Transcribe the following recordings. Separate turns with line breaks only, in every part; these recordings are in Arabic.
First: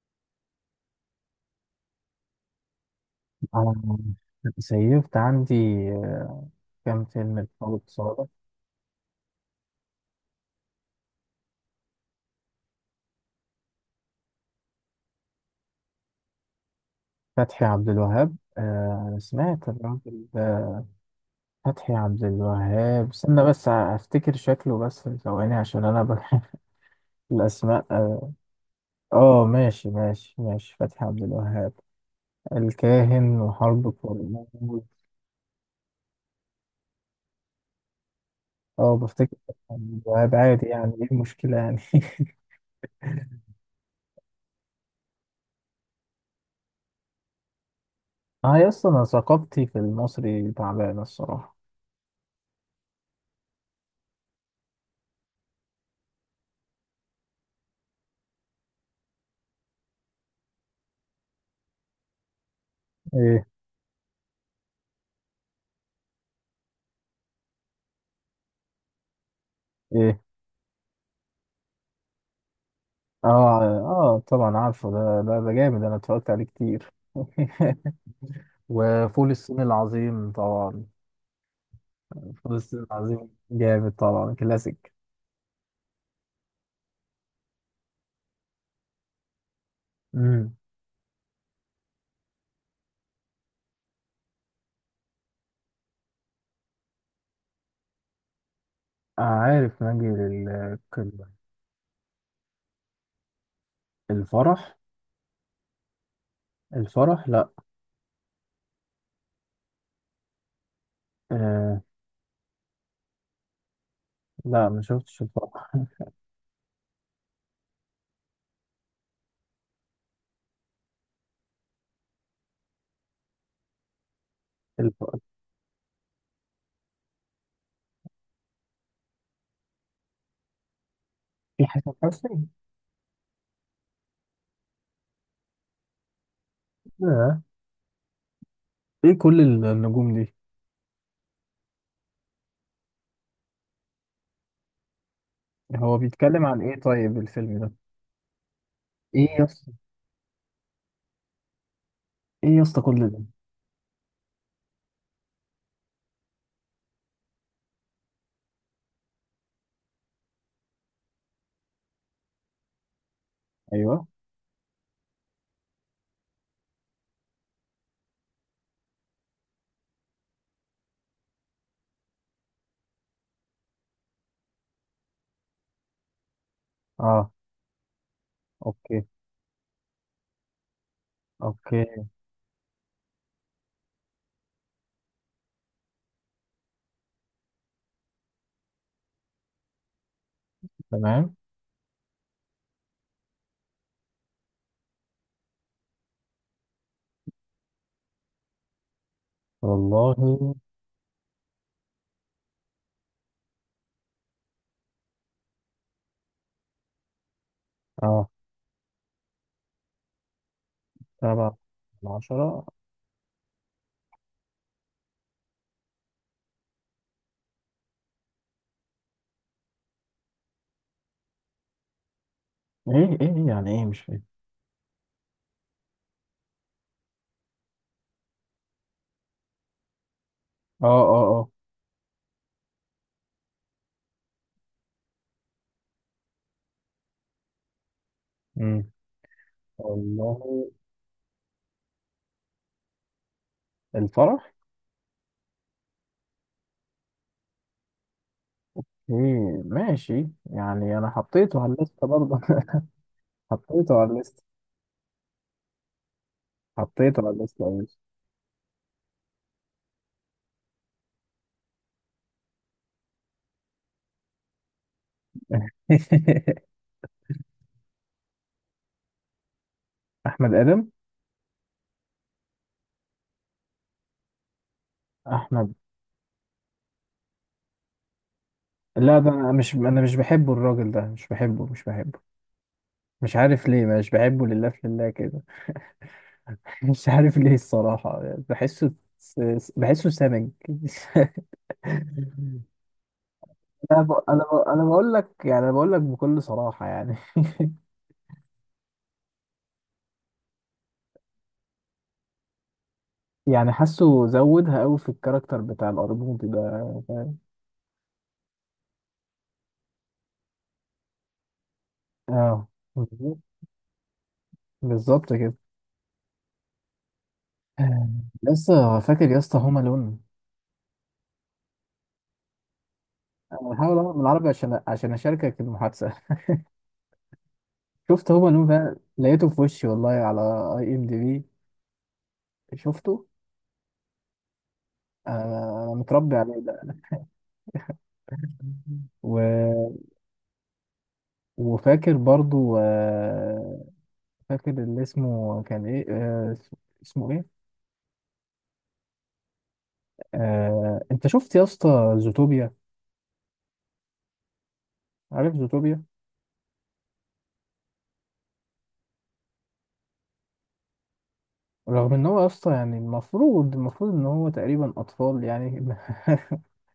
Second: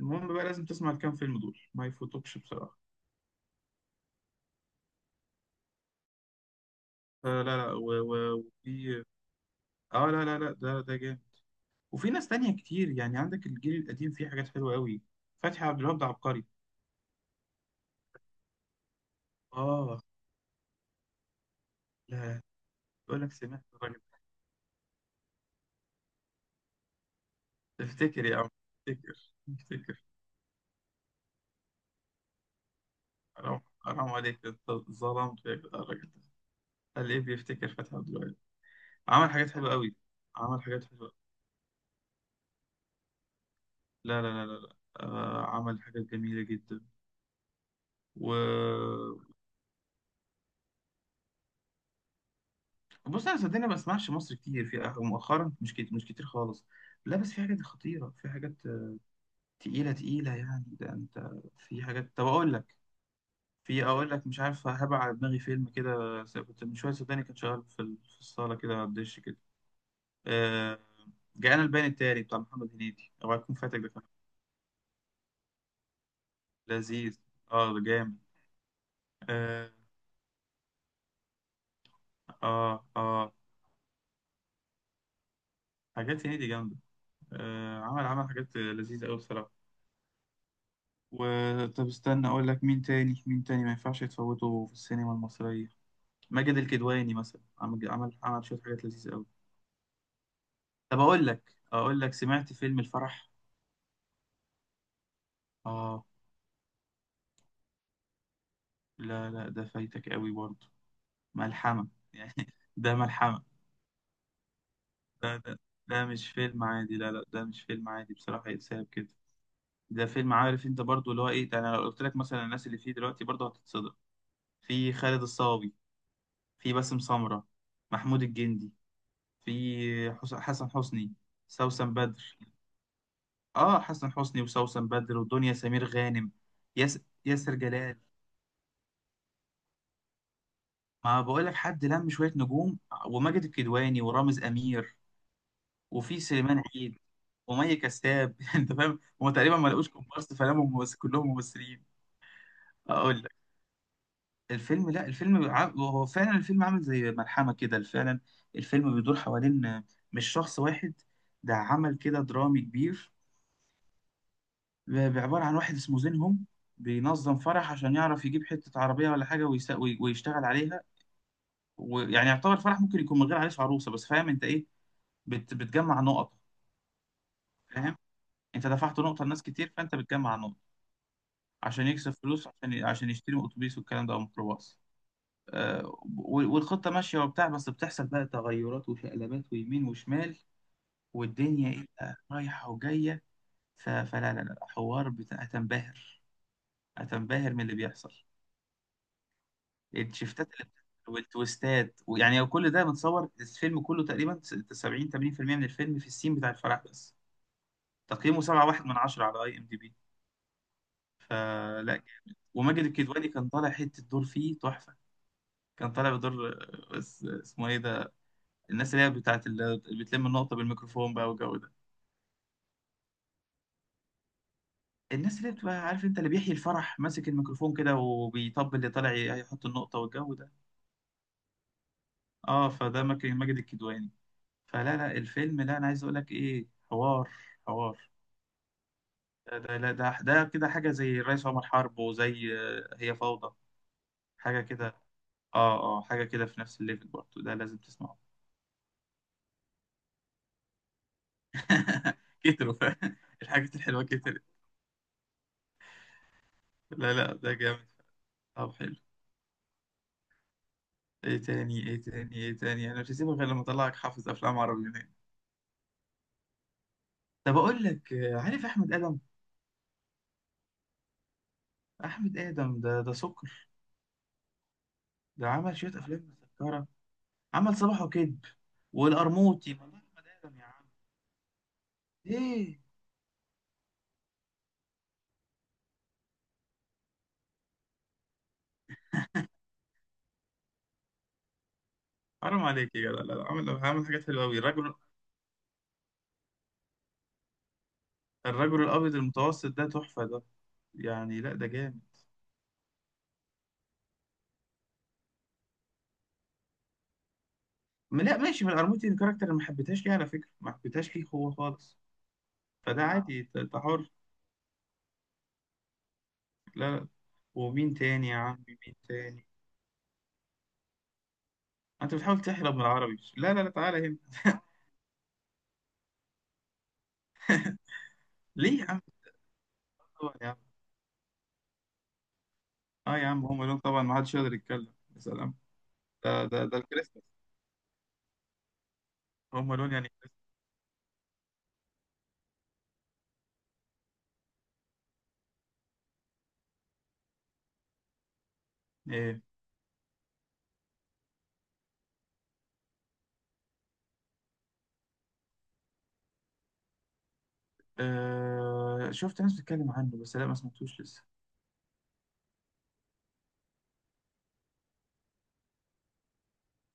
المهم بقى لازم تسمع الكام فيلم دول ما يفوتوكش بصراحة.
آه، سيفت عندي. آه، كام
آه،
فيلم
لا لا
لخالد صالح.
وفي اه، لا لا لا، ده جامد. وفي ناس تانية كتير، يعني عندك الجيل القديم فيه حاجات حلوة قوي. فتحي عبد الوهاب ده عبقري.
فتحي عبد الوهاب، آه، أنا سمعت
اه.
الراجل ده. فتحي عبد
لا،
الوهاب،
بقول لك
استنى
سمعت
بس
الراجل
أفتكر شكله، بس ثواني، عشان أنا بحب
ده.
الأسماء.
افتكر
آه،
يا عم، افتكر
آه، ماشي
افتكر.
ماشي ماشي، فتحي عبد الوهاب، الكاهن
حرام
وحرب
حرام عليك، انت
كرموز.
ظلمت يا جدع الراجل ده. قال ايه بيفتكر فتحي عبد الوهاب؟
اه،
عمل
بفتكر
حاجات
فتحي
حلوة قوي،
عبد الوهاب
عمل
عادي،
حاجات
يعني ايه
حلوة.
المشكلة يعني؟
لا لا لا لا، لا. آه عمل حاجات جميلة جدا
اه يا اسطى،
و...
انا ثقافتي في المصري تعبانة الصراحة.
بص انا صدقني ما بسمعش مصر كتير في مؤخرا، مش كتير مش كتير خالص. لا بس في حاجات خطيره، في حاجات تقيله تقيله، يعني ده انت. في حاجات، طب اقول لك.
ايه؟
في، اقول لك، مش عارف هبع على دماغي فيلم كده، كنت من شويه صدقني كان شغال في الصاله كده على الدش كده.
إيه؟
آه، جاءنا البيان التالي بتاع محمد هنيدي، اوعى تكون
اه
فاتك ده كمان.
اه طبعا عارفه، ده ده ده جامد، انا اتفرجت عليه كتير.
لذيذ، اه ده جامد.
وفول الصين
اه
العظيم طبعا. فول الصين
اه
العظيم
اه
جامد طبعا، كلاسيك.
حاجات هنيدي جامده. آه، عمل عمل حاجات لذيذه قوي بصراحه
امم.
و... طب استنى اقول لك مين تاني مين تاني ما ينفعش يتفوته في السينما المصرية. ماجد الكدواني مثلا، عمل عمل عمل شوية حاجات لذيذة قوي.
عارف، نجي
طب اقول
للقمة.
لك، اقول لك، سمعت فيلم الفرح؟
الفرح؟
اه.
الفرح، لا.
لا لا ده فايتك قوي برضه.
آه.
ملحمة، يعني ده ملحمة.
لا، ما شفتش
ده ده،
الفرح.
ده مش فيلم عادي، لا لا ده مش فيلم عادي بصراحة يتساب كده. ده فيلم، عارف انت برضه، اللي هو ايه ده، انا لو قلت لك مثلا الناس اللي فيه دلوقتي برضه هتتصدم. في
الفرح.
خالد الصاوي، في باسم سمرة، محمود الجندي، في حسن حسني،
في حسن
سوسن بدر.
حسني.
اه حسن حسني، وسوسن بدر، ودنيا سمير غانم، ياس
لا.
ياسر جلال.
ايه كل النجوم دي؟
ما بقول لك حد لم شويه نجوم. وماجد الكدواني ورامز امير،
هو
وفي
بيتكلم عن
سليمان
ايه
عيد،
طيب الفيلم ده؟
ومي كساب. انت فاهم،
ايه
هما
يا
تقريبا ما
اسطى؟
لقوش كومبارس، فلموا ممثل كلهم ممثلين.
ايه يا اسطى كل ده؟
اقول لك، الفيلم، لا الفيلم هو فعلا الفيلم عامل زي ملحمه كده فعلا. الفيلم بيدور حوالين، مش شخص واحد، ده عمل كده درامي كبير.
ايوه.
بعبارة عن واحد اسمه زينهم، بينظم فرح عشان يعرف يجيب حتة عربية ولا حاجة ويشتغل عليها. ويعني يعتبر فرح ممكن يكون من غير عريس وعروسة، بس فاهم انت ايه، بتجمع نقط.
اه.
فاهم، انت دفعت
اوكي.
نقطة لناس كتير، فانت بتجمع نقط.
اوكي.
عشان يكسب فلوس، عشان عشان يشتري اتوبيس والكلام ده، او ميكروباص. آه، والخطة ماشية وبتاع، بس بتحصل بقى تغيرات وشقلبات ويمين وشمال،
تمام.
والدنيا ايه بقى رايحة وجاية. ف... فلا لا لا حوار بتاع، هتنبهر. هتنبهر من اللي بيحصل،
والله.
الشيفتات اللي بتحصل، والتويستات. ويعني كل ده متصور الفيلم كله تقريبا 70 80% من الفيلم في السين بتاع الفرح بس.
اه.
تقييمه 7.1 من 10 على اي ام دي بي.
سبعة؟
فلا.
العشرة؟
وماجد الكدواني كان طالع حته دور فيه تحفه. كان طالع بدور، آه، اسمه ايه ده، الناس اللي هي بتاعت اللي بتلم النقطه بالميكروفون بقى، والجو ده.
ايه؟ ايه ايه يعني؟ ايه مش فاهم.
الناس اللي بتبقى، عارف انت، اللي بيحيي الفرح ماسك الميكروفون كده وبيطبل اللي طالع هيحط النقطه والجو ده.
اه اه اه.
اه فده ماجد، ماجد الكدواني. فلا لا، الفيلم ده انا عايز اقول لك ايه، حوار، حوار.
امم.
ده كده
والله.
حاجه زي الرئيس عمر حرب، وزي آه، هي فوضى،
الفرح.
حاجه كده. اه اه حاجه كده في نفس الليفل برضه، ده لازم تسمعه.
ايه؟ ماشي يعني، انا حطيته على الليسته برضه.
كتروا. الحاجات
حطيته
الحلوه
على
كترت.
الليسته.
لا
حطيته على
لا ده
الليسته يا
جامد.
باشا.
طب حلو، ايه تاني ايه تاني ايه تاني، انا مش هسيبك غير لما اطلعك حافظ افلام عربي منين. طب اقول لك، آه، عارف احمد ادم؟
احمد ادم.
احمد ادم ده ده سكر. ده
احمد.
عمل شويه افلام مسكره، عمل صباح وكذب
لا، ده انا
والقرموطي.
مش،
والله
انا مش
احمد
بحبه
ادم يا عم.
الراجل ده، مش بحبه، مش بحبه.
ايه؟
مش عارف ليه مش بحبه، لله في لله كده. مش عارف ليه الصراحه. بحسه، بحسه سمج.
حرام عليك يا جدع، لا لا، عامل
انا
عامل
ب...
حاجات حلوه
انا ب...
قوي
انا
الرجل.
بقول لك يعني، انا بقول لك بكل صراحه يعني.
الرجل الابيض المتوسط ده تحفه ده، يعني لا ده جامد.
يعني حاسه زودها قوي في الكاركتر بتاع الارجوبي ده، فاهم.
لا ماشي، من الارموتي الكاركتر اللي ما حبيتهاش، ليه على فكره ما حبيتهاش؟ ليه هو خالص؟
اه.
فده
بالظبط.
عادي، انت أنت حر.
بالظبط كده.
لا لا. ومين
آه،
تاني يا عمي، مين
لسه فاكر يا
تاني؟
اسطى هوم الون؟
انت بتحاول تحرم من العربي، لا لا
انا
لا،
بحاول
تعالى
اهرب من العربي
هنا.
عشان، عشان اشاركك المحادثه. شفت هوم الون
ليه يا
بقى
عم،
لقيته في وشي والله،
طبعا
على
يا عم،
اي ام دي بي. شفته.
اه يا عم هم لون طبعا، ما حدش يقدر يتكلم، يا سلام.
انا، أنا متربي
ده
عليه
ده ده
ده.
الكريسماس، هم
و...
لون يعني كريسماس.
وفاكر برضو، آه، فاكر اللي اسمه كان ايه، آه، اسمه إيه؟
ايه؟
آه، انت شفت يا اسطى زوتوبيا؟ عارف زوتوبيا؟
آه شفت ناس بتتكلم عنه بس لا ما سمعتوش لسه.
رغم ان هو يا اسطى يعني المفروض، المفروض ان هو تقريبا اطفال يعني،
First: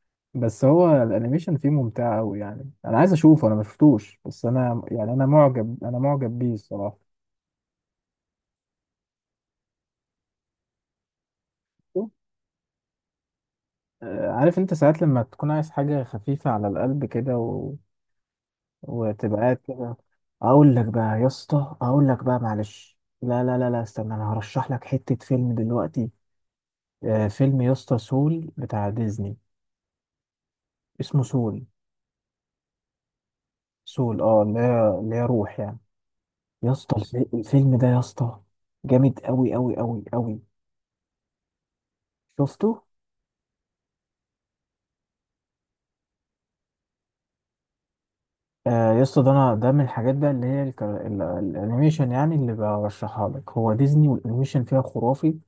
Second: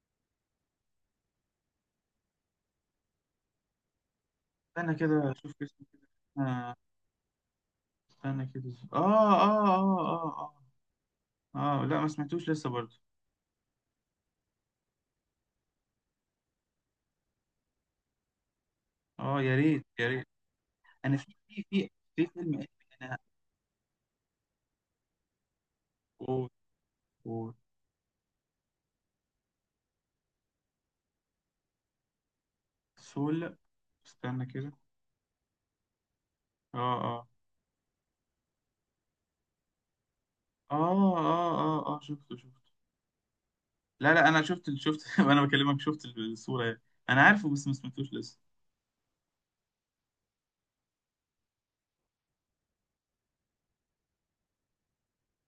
بس هو الانيميشن فيه ممتع قوي يعني. انا عايز اشوفه، انا ما شفتوش بس، انا
استنى
يعني انا
كده اشوف
معجب،
اسمه
انا
كده.
معجب بيه
آه،
الصراحه.
استنى كده اشوف، اه اه اه اه. اه اه لا ما سمعتوش لسه برضه.
آه، عارف انت ساعات لما تكون عايز حاجه خفيفه على القلب كده، و... وتبقى
اه
قاعد
يا ريت
كده.
يا ريت.
اقول لك
انا
بقى يا
في في
اسطى،
في،
اقول لك
في
بقى
فيلم أجنبي،
معلش،
انا،
لا استنى، انا هرشح لك حته فيلم دلوقتي.
اوه.
آه،
اوه،
فيلم يا اسطى، سول، بتاع ديزني. اسمه سول.
سول،
سول، اه،
استنى
اللي
كده.
هي اللي هي روح يعني. يا
اه
اسطى
اه
الفيلم ده يا اسطى جامد قوي قوي قوي قوي.
اه اه. اه اه شفته
شفته.
شفته. لا لا انا شفت شفت وانا بكلمك شفت الصورة يعني. انا عارفه بس ما سمعتوش لسه.
آه يا اسطى، ده انا ده من الحاجات بقى اللي هي الانيميشن، يعني اللي برشحها لك هو ديزني، والانيميشن فيها خرافي،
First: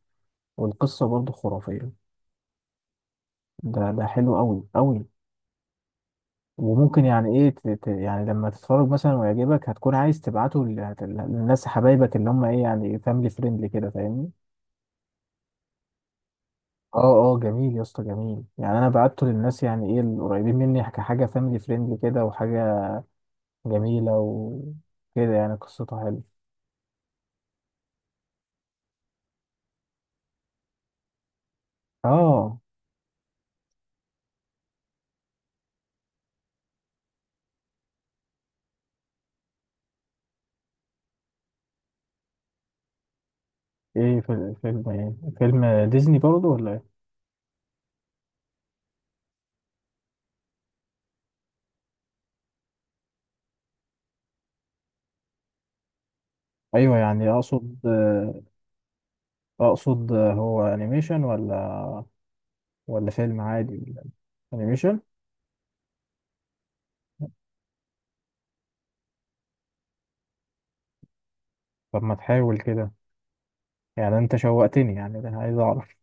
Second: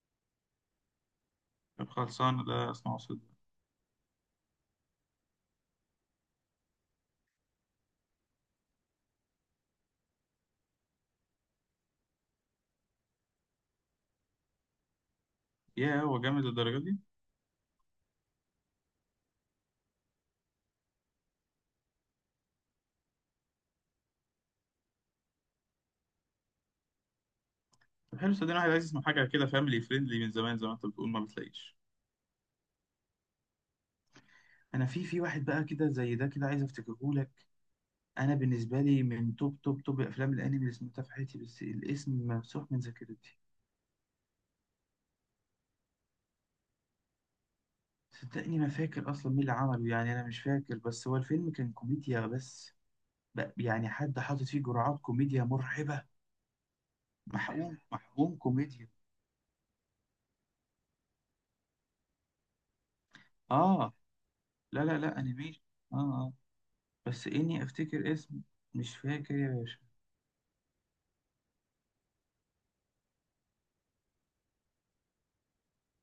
والقصة برضه
طب
خرافية.
خلصان ده، اسمعه صدق.
ده ده حلو قوي قوي. وممكن يعني ايه يعني لما تتفرج مثلا ويعجبك هتكون عايز تبعته للناس حبايبك اللي هم ايه يعني، فاميلي فريندلي كده، فاهمني.
يا هو جامد للدرجة دي؟
اه اه جميل يا اسطى، جميل يعني. انا بعته للناس يعني ايه القريبين مني كحاجه فاميلي فريندلي كده، وحاجه جميله وكده يعني، قصتها حلوه.
طب حلو صدقني، واحد عايز يسمع حاجة كده فاميلي فريندلي من زمان زي ما انت بتقول، ما بتلاقيش.
اه.
انا في في واحد بقى كده زي ده كده، عايز افتكره لك. انا بالنسبه لي من توب توب توب افلام الانمي اللي سمعتها في حياتي، بس الاسم ممسوح من ذاكرتي.
ايه؟ في فيلم ايه؟ فيلم ديزني برضه ولا ايه؟
صدقني ما فاكر اصلا مين اللي عمله، يعني انا مش فاكر، بس هو الفيلم كان كوميديا، بس بقى، يعني حد حاطط فيه جرعات كوميديا مرعبه.
ايوه يعني، اقصد
محقوم محقوم
آه،
كوميديا.
اقصد آه، هو انيميشن ولا، ولا فيلم عادي
اه.
ولا؟
لا لا
انيميشن.
لا، انيميشن. اه اه. بس اني افتكر اسم، مش فاكر يا باشا.
طب ما تحاول كده، يعني انت شوقتني يعني، انا عايز اعرف،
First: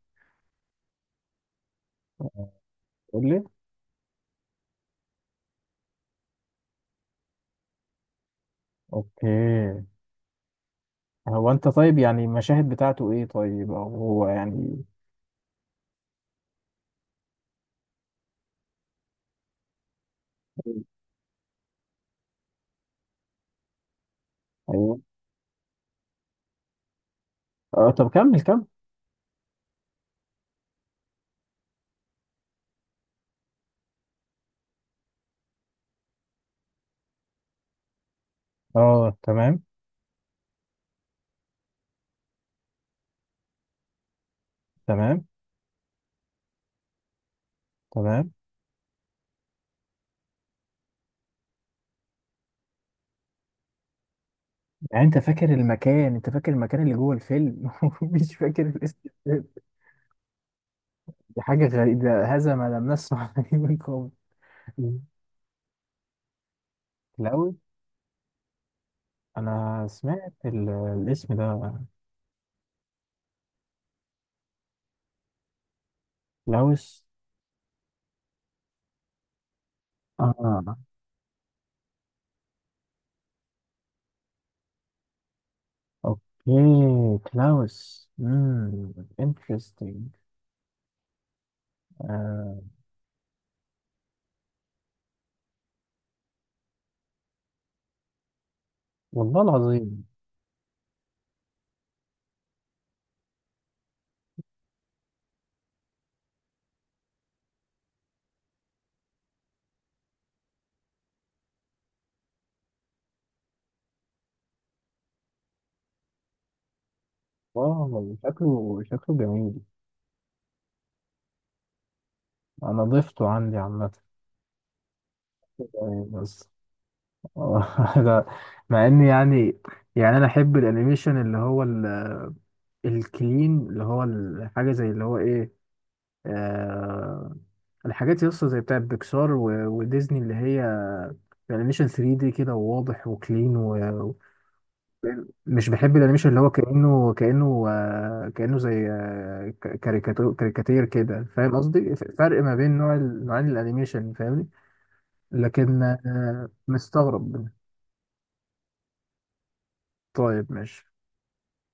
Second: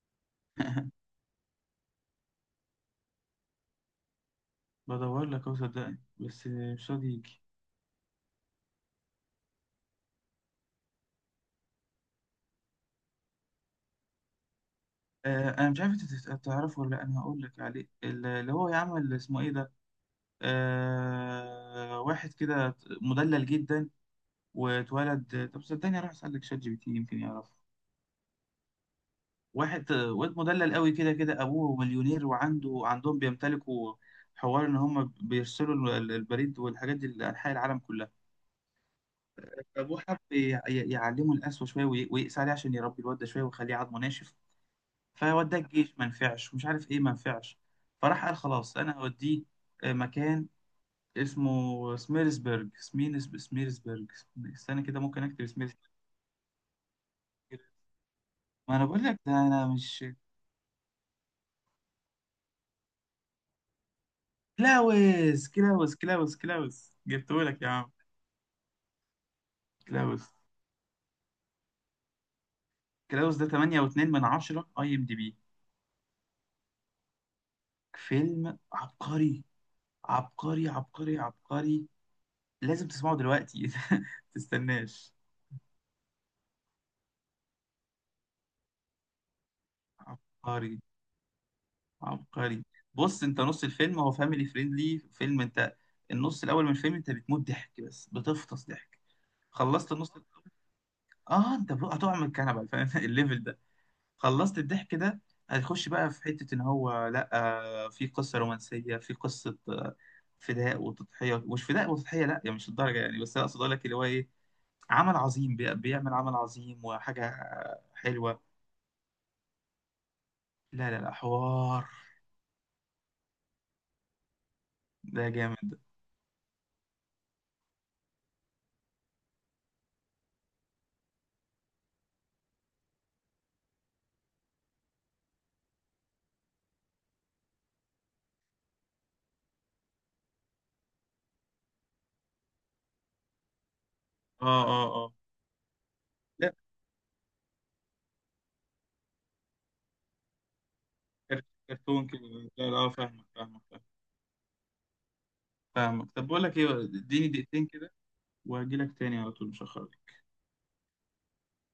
قول لي.
بدور لك اهو صدقني بس مش راضي يجي.
اوكي. هو انت طيب يعني المشاهد بتاعته ايه طيب، او هو يعني؟
آه، انا مش عارف انت تعرفه ولا لأ، انا هقول لك عليه اللي هو يعمل، اسمه ايه ده، آه واحد كده مدلل جدا
ايوه.
واتولد، طب صدقني اروح اسالك شات جي بي تي يمكن يعرفه.
اه طب كمل كمل.
واحد، آه، واد مدلل قوي كده كده، ابوه مليونير، وعنده عندهم بيمتلكوا حوار ان هم بيرسلوا البريد والحاجات دي لانحاء العالم كلها.
اه تمام
ابوه حب يعلمه القسوه شويه ويقسى عليه عشان يربي الواد ده شويه ويخليه عضمه ناشف.
تمام
فوداه الجيش ما نفعش ومش عارف ايه ما نفعش. فراح
تمام.
قال خلاص انا هوديه آه، مكان اسمه سميرسبرج، سميرسبرج. استنى كده
يعني انت
ممكن اكتب
فاكر
سميرسبرج
المكان، انت فاكر المكان اللي جوه
كده.
الفيلم ومش فاكر
ما انا
الاسم
بقول لك ده
الفيلم.
انا مش...
دي حاجة غريبة، هذا ما لم نسمع به من قبل. مم.
كلاوس، كلاوس كلاوس، جبته
كلاوس.
لك يا عم.
انا
كلاوس.
سمعت الاسم ده.
كلاوس ده 8.2 من 10 اي ام دي بي،
كلاوس.
فيلم عبقري، عبقري
اه.
عبقري عبقري. لازم تسمعه دلوقتي، تستناش.
اوكي كلاوس. امم. انترستنج.
عبقري،
آه.
عبقري. بص، انت نص الفيلم هو فاميلي فريندلي فيلم انت، النص الاول من الفيلم انت بتموت ضحك، بس بتفطس ضحك.
والله
خلصت
العظيم.
النص الأول، اه انت بقى هتقع من الكنبه، فاهم الليفل ده. خلصت الضحك ده، هتخش بقى في حته ان هو لا، آه، في قصه رومانسيه، في قصه آه، فداء وتضحيه، مش فداء وتضحيه لا يعني، مش الدرجه يعني، بس أنا اقصد اقول لك اللي هو ايه، عمل عظيم، بيعمل عمل عظيم وحاجه
واو
حلوه.
شكله، شكله جميل.
لا لا لا حوار،
انا ضفته عندي عامه.
ده جامد.
آه، بس ده، مع ان يعني، يعني انا احب الانيميشن اللي هو ال-، الكلين، اللي هو الحاجه زي اللي هو ايه، آه، الحاجات يسطا زي بتاع بيكسار وديزني اللي هي الانيميشن 3 دي كده، وواضح وكلين، ومش
اه اه اه.
بحب الانيميشن اللي هو كانه كانه آه كانه زي آه كاريكاتير كده، فاهم قصدي،
كرتون كده.
فرق ما
لا
بين
لا، اه
نوع
فاهمك
نوعين
فاهمك،
الانيميشن، فاهمني. لكن
فاهمك. طب بقول
آه
لك ايه، اديني
مستغرب.
دقيقتين كده وهجي لك تاني على طول، مش هخرج.
طيب ماشي.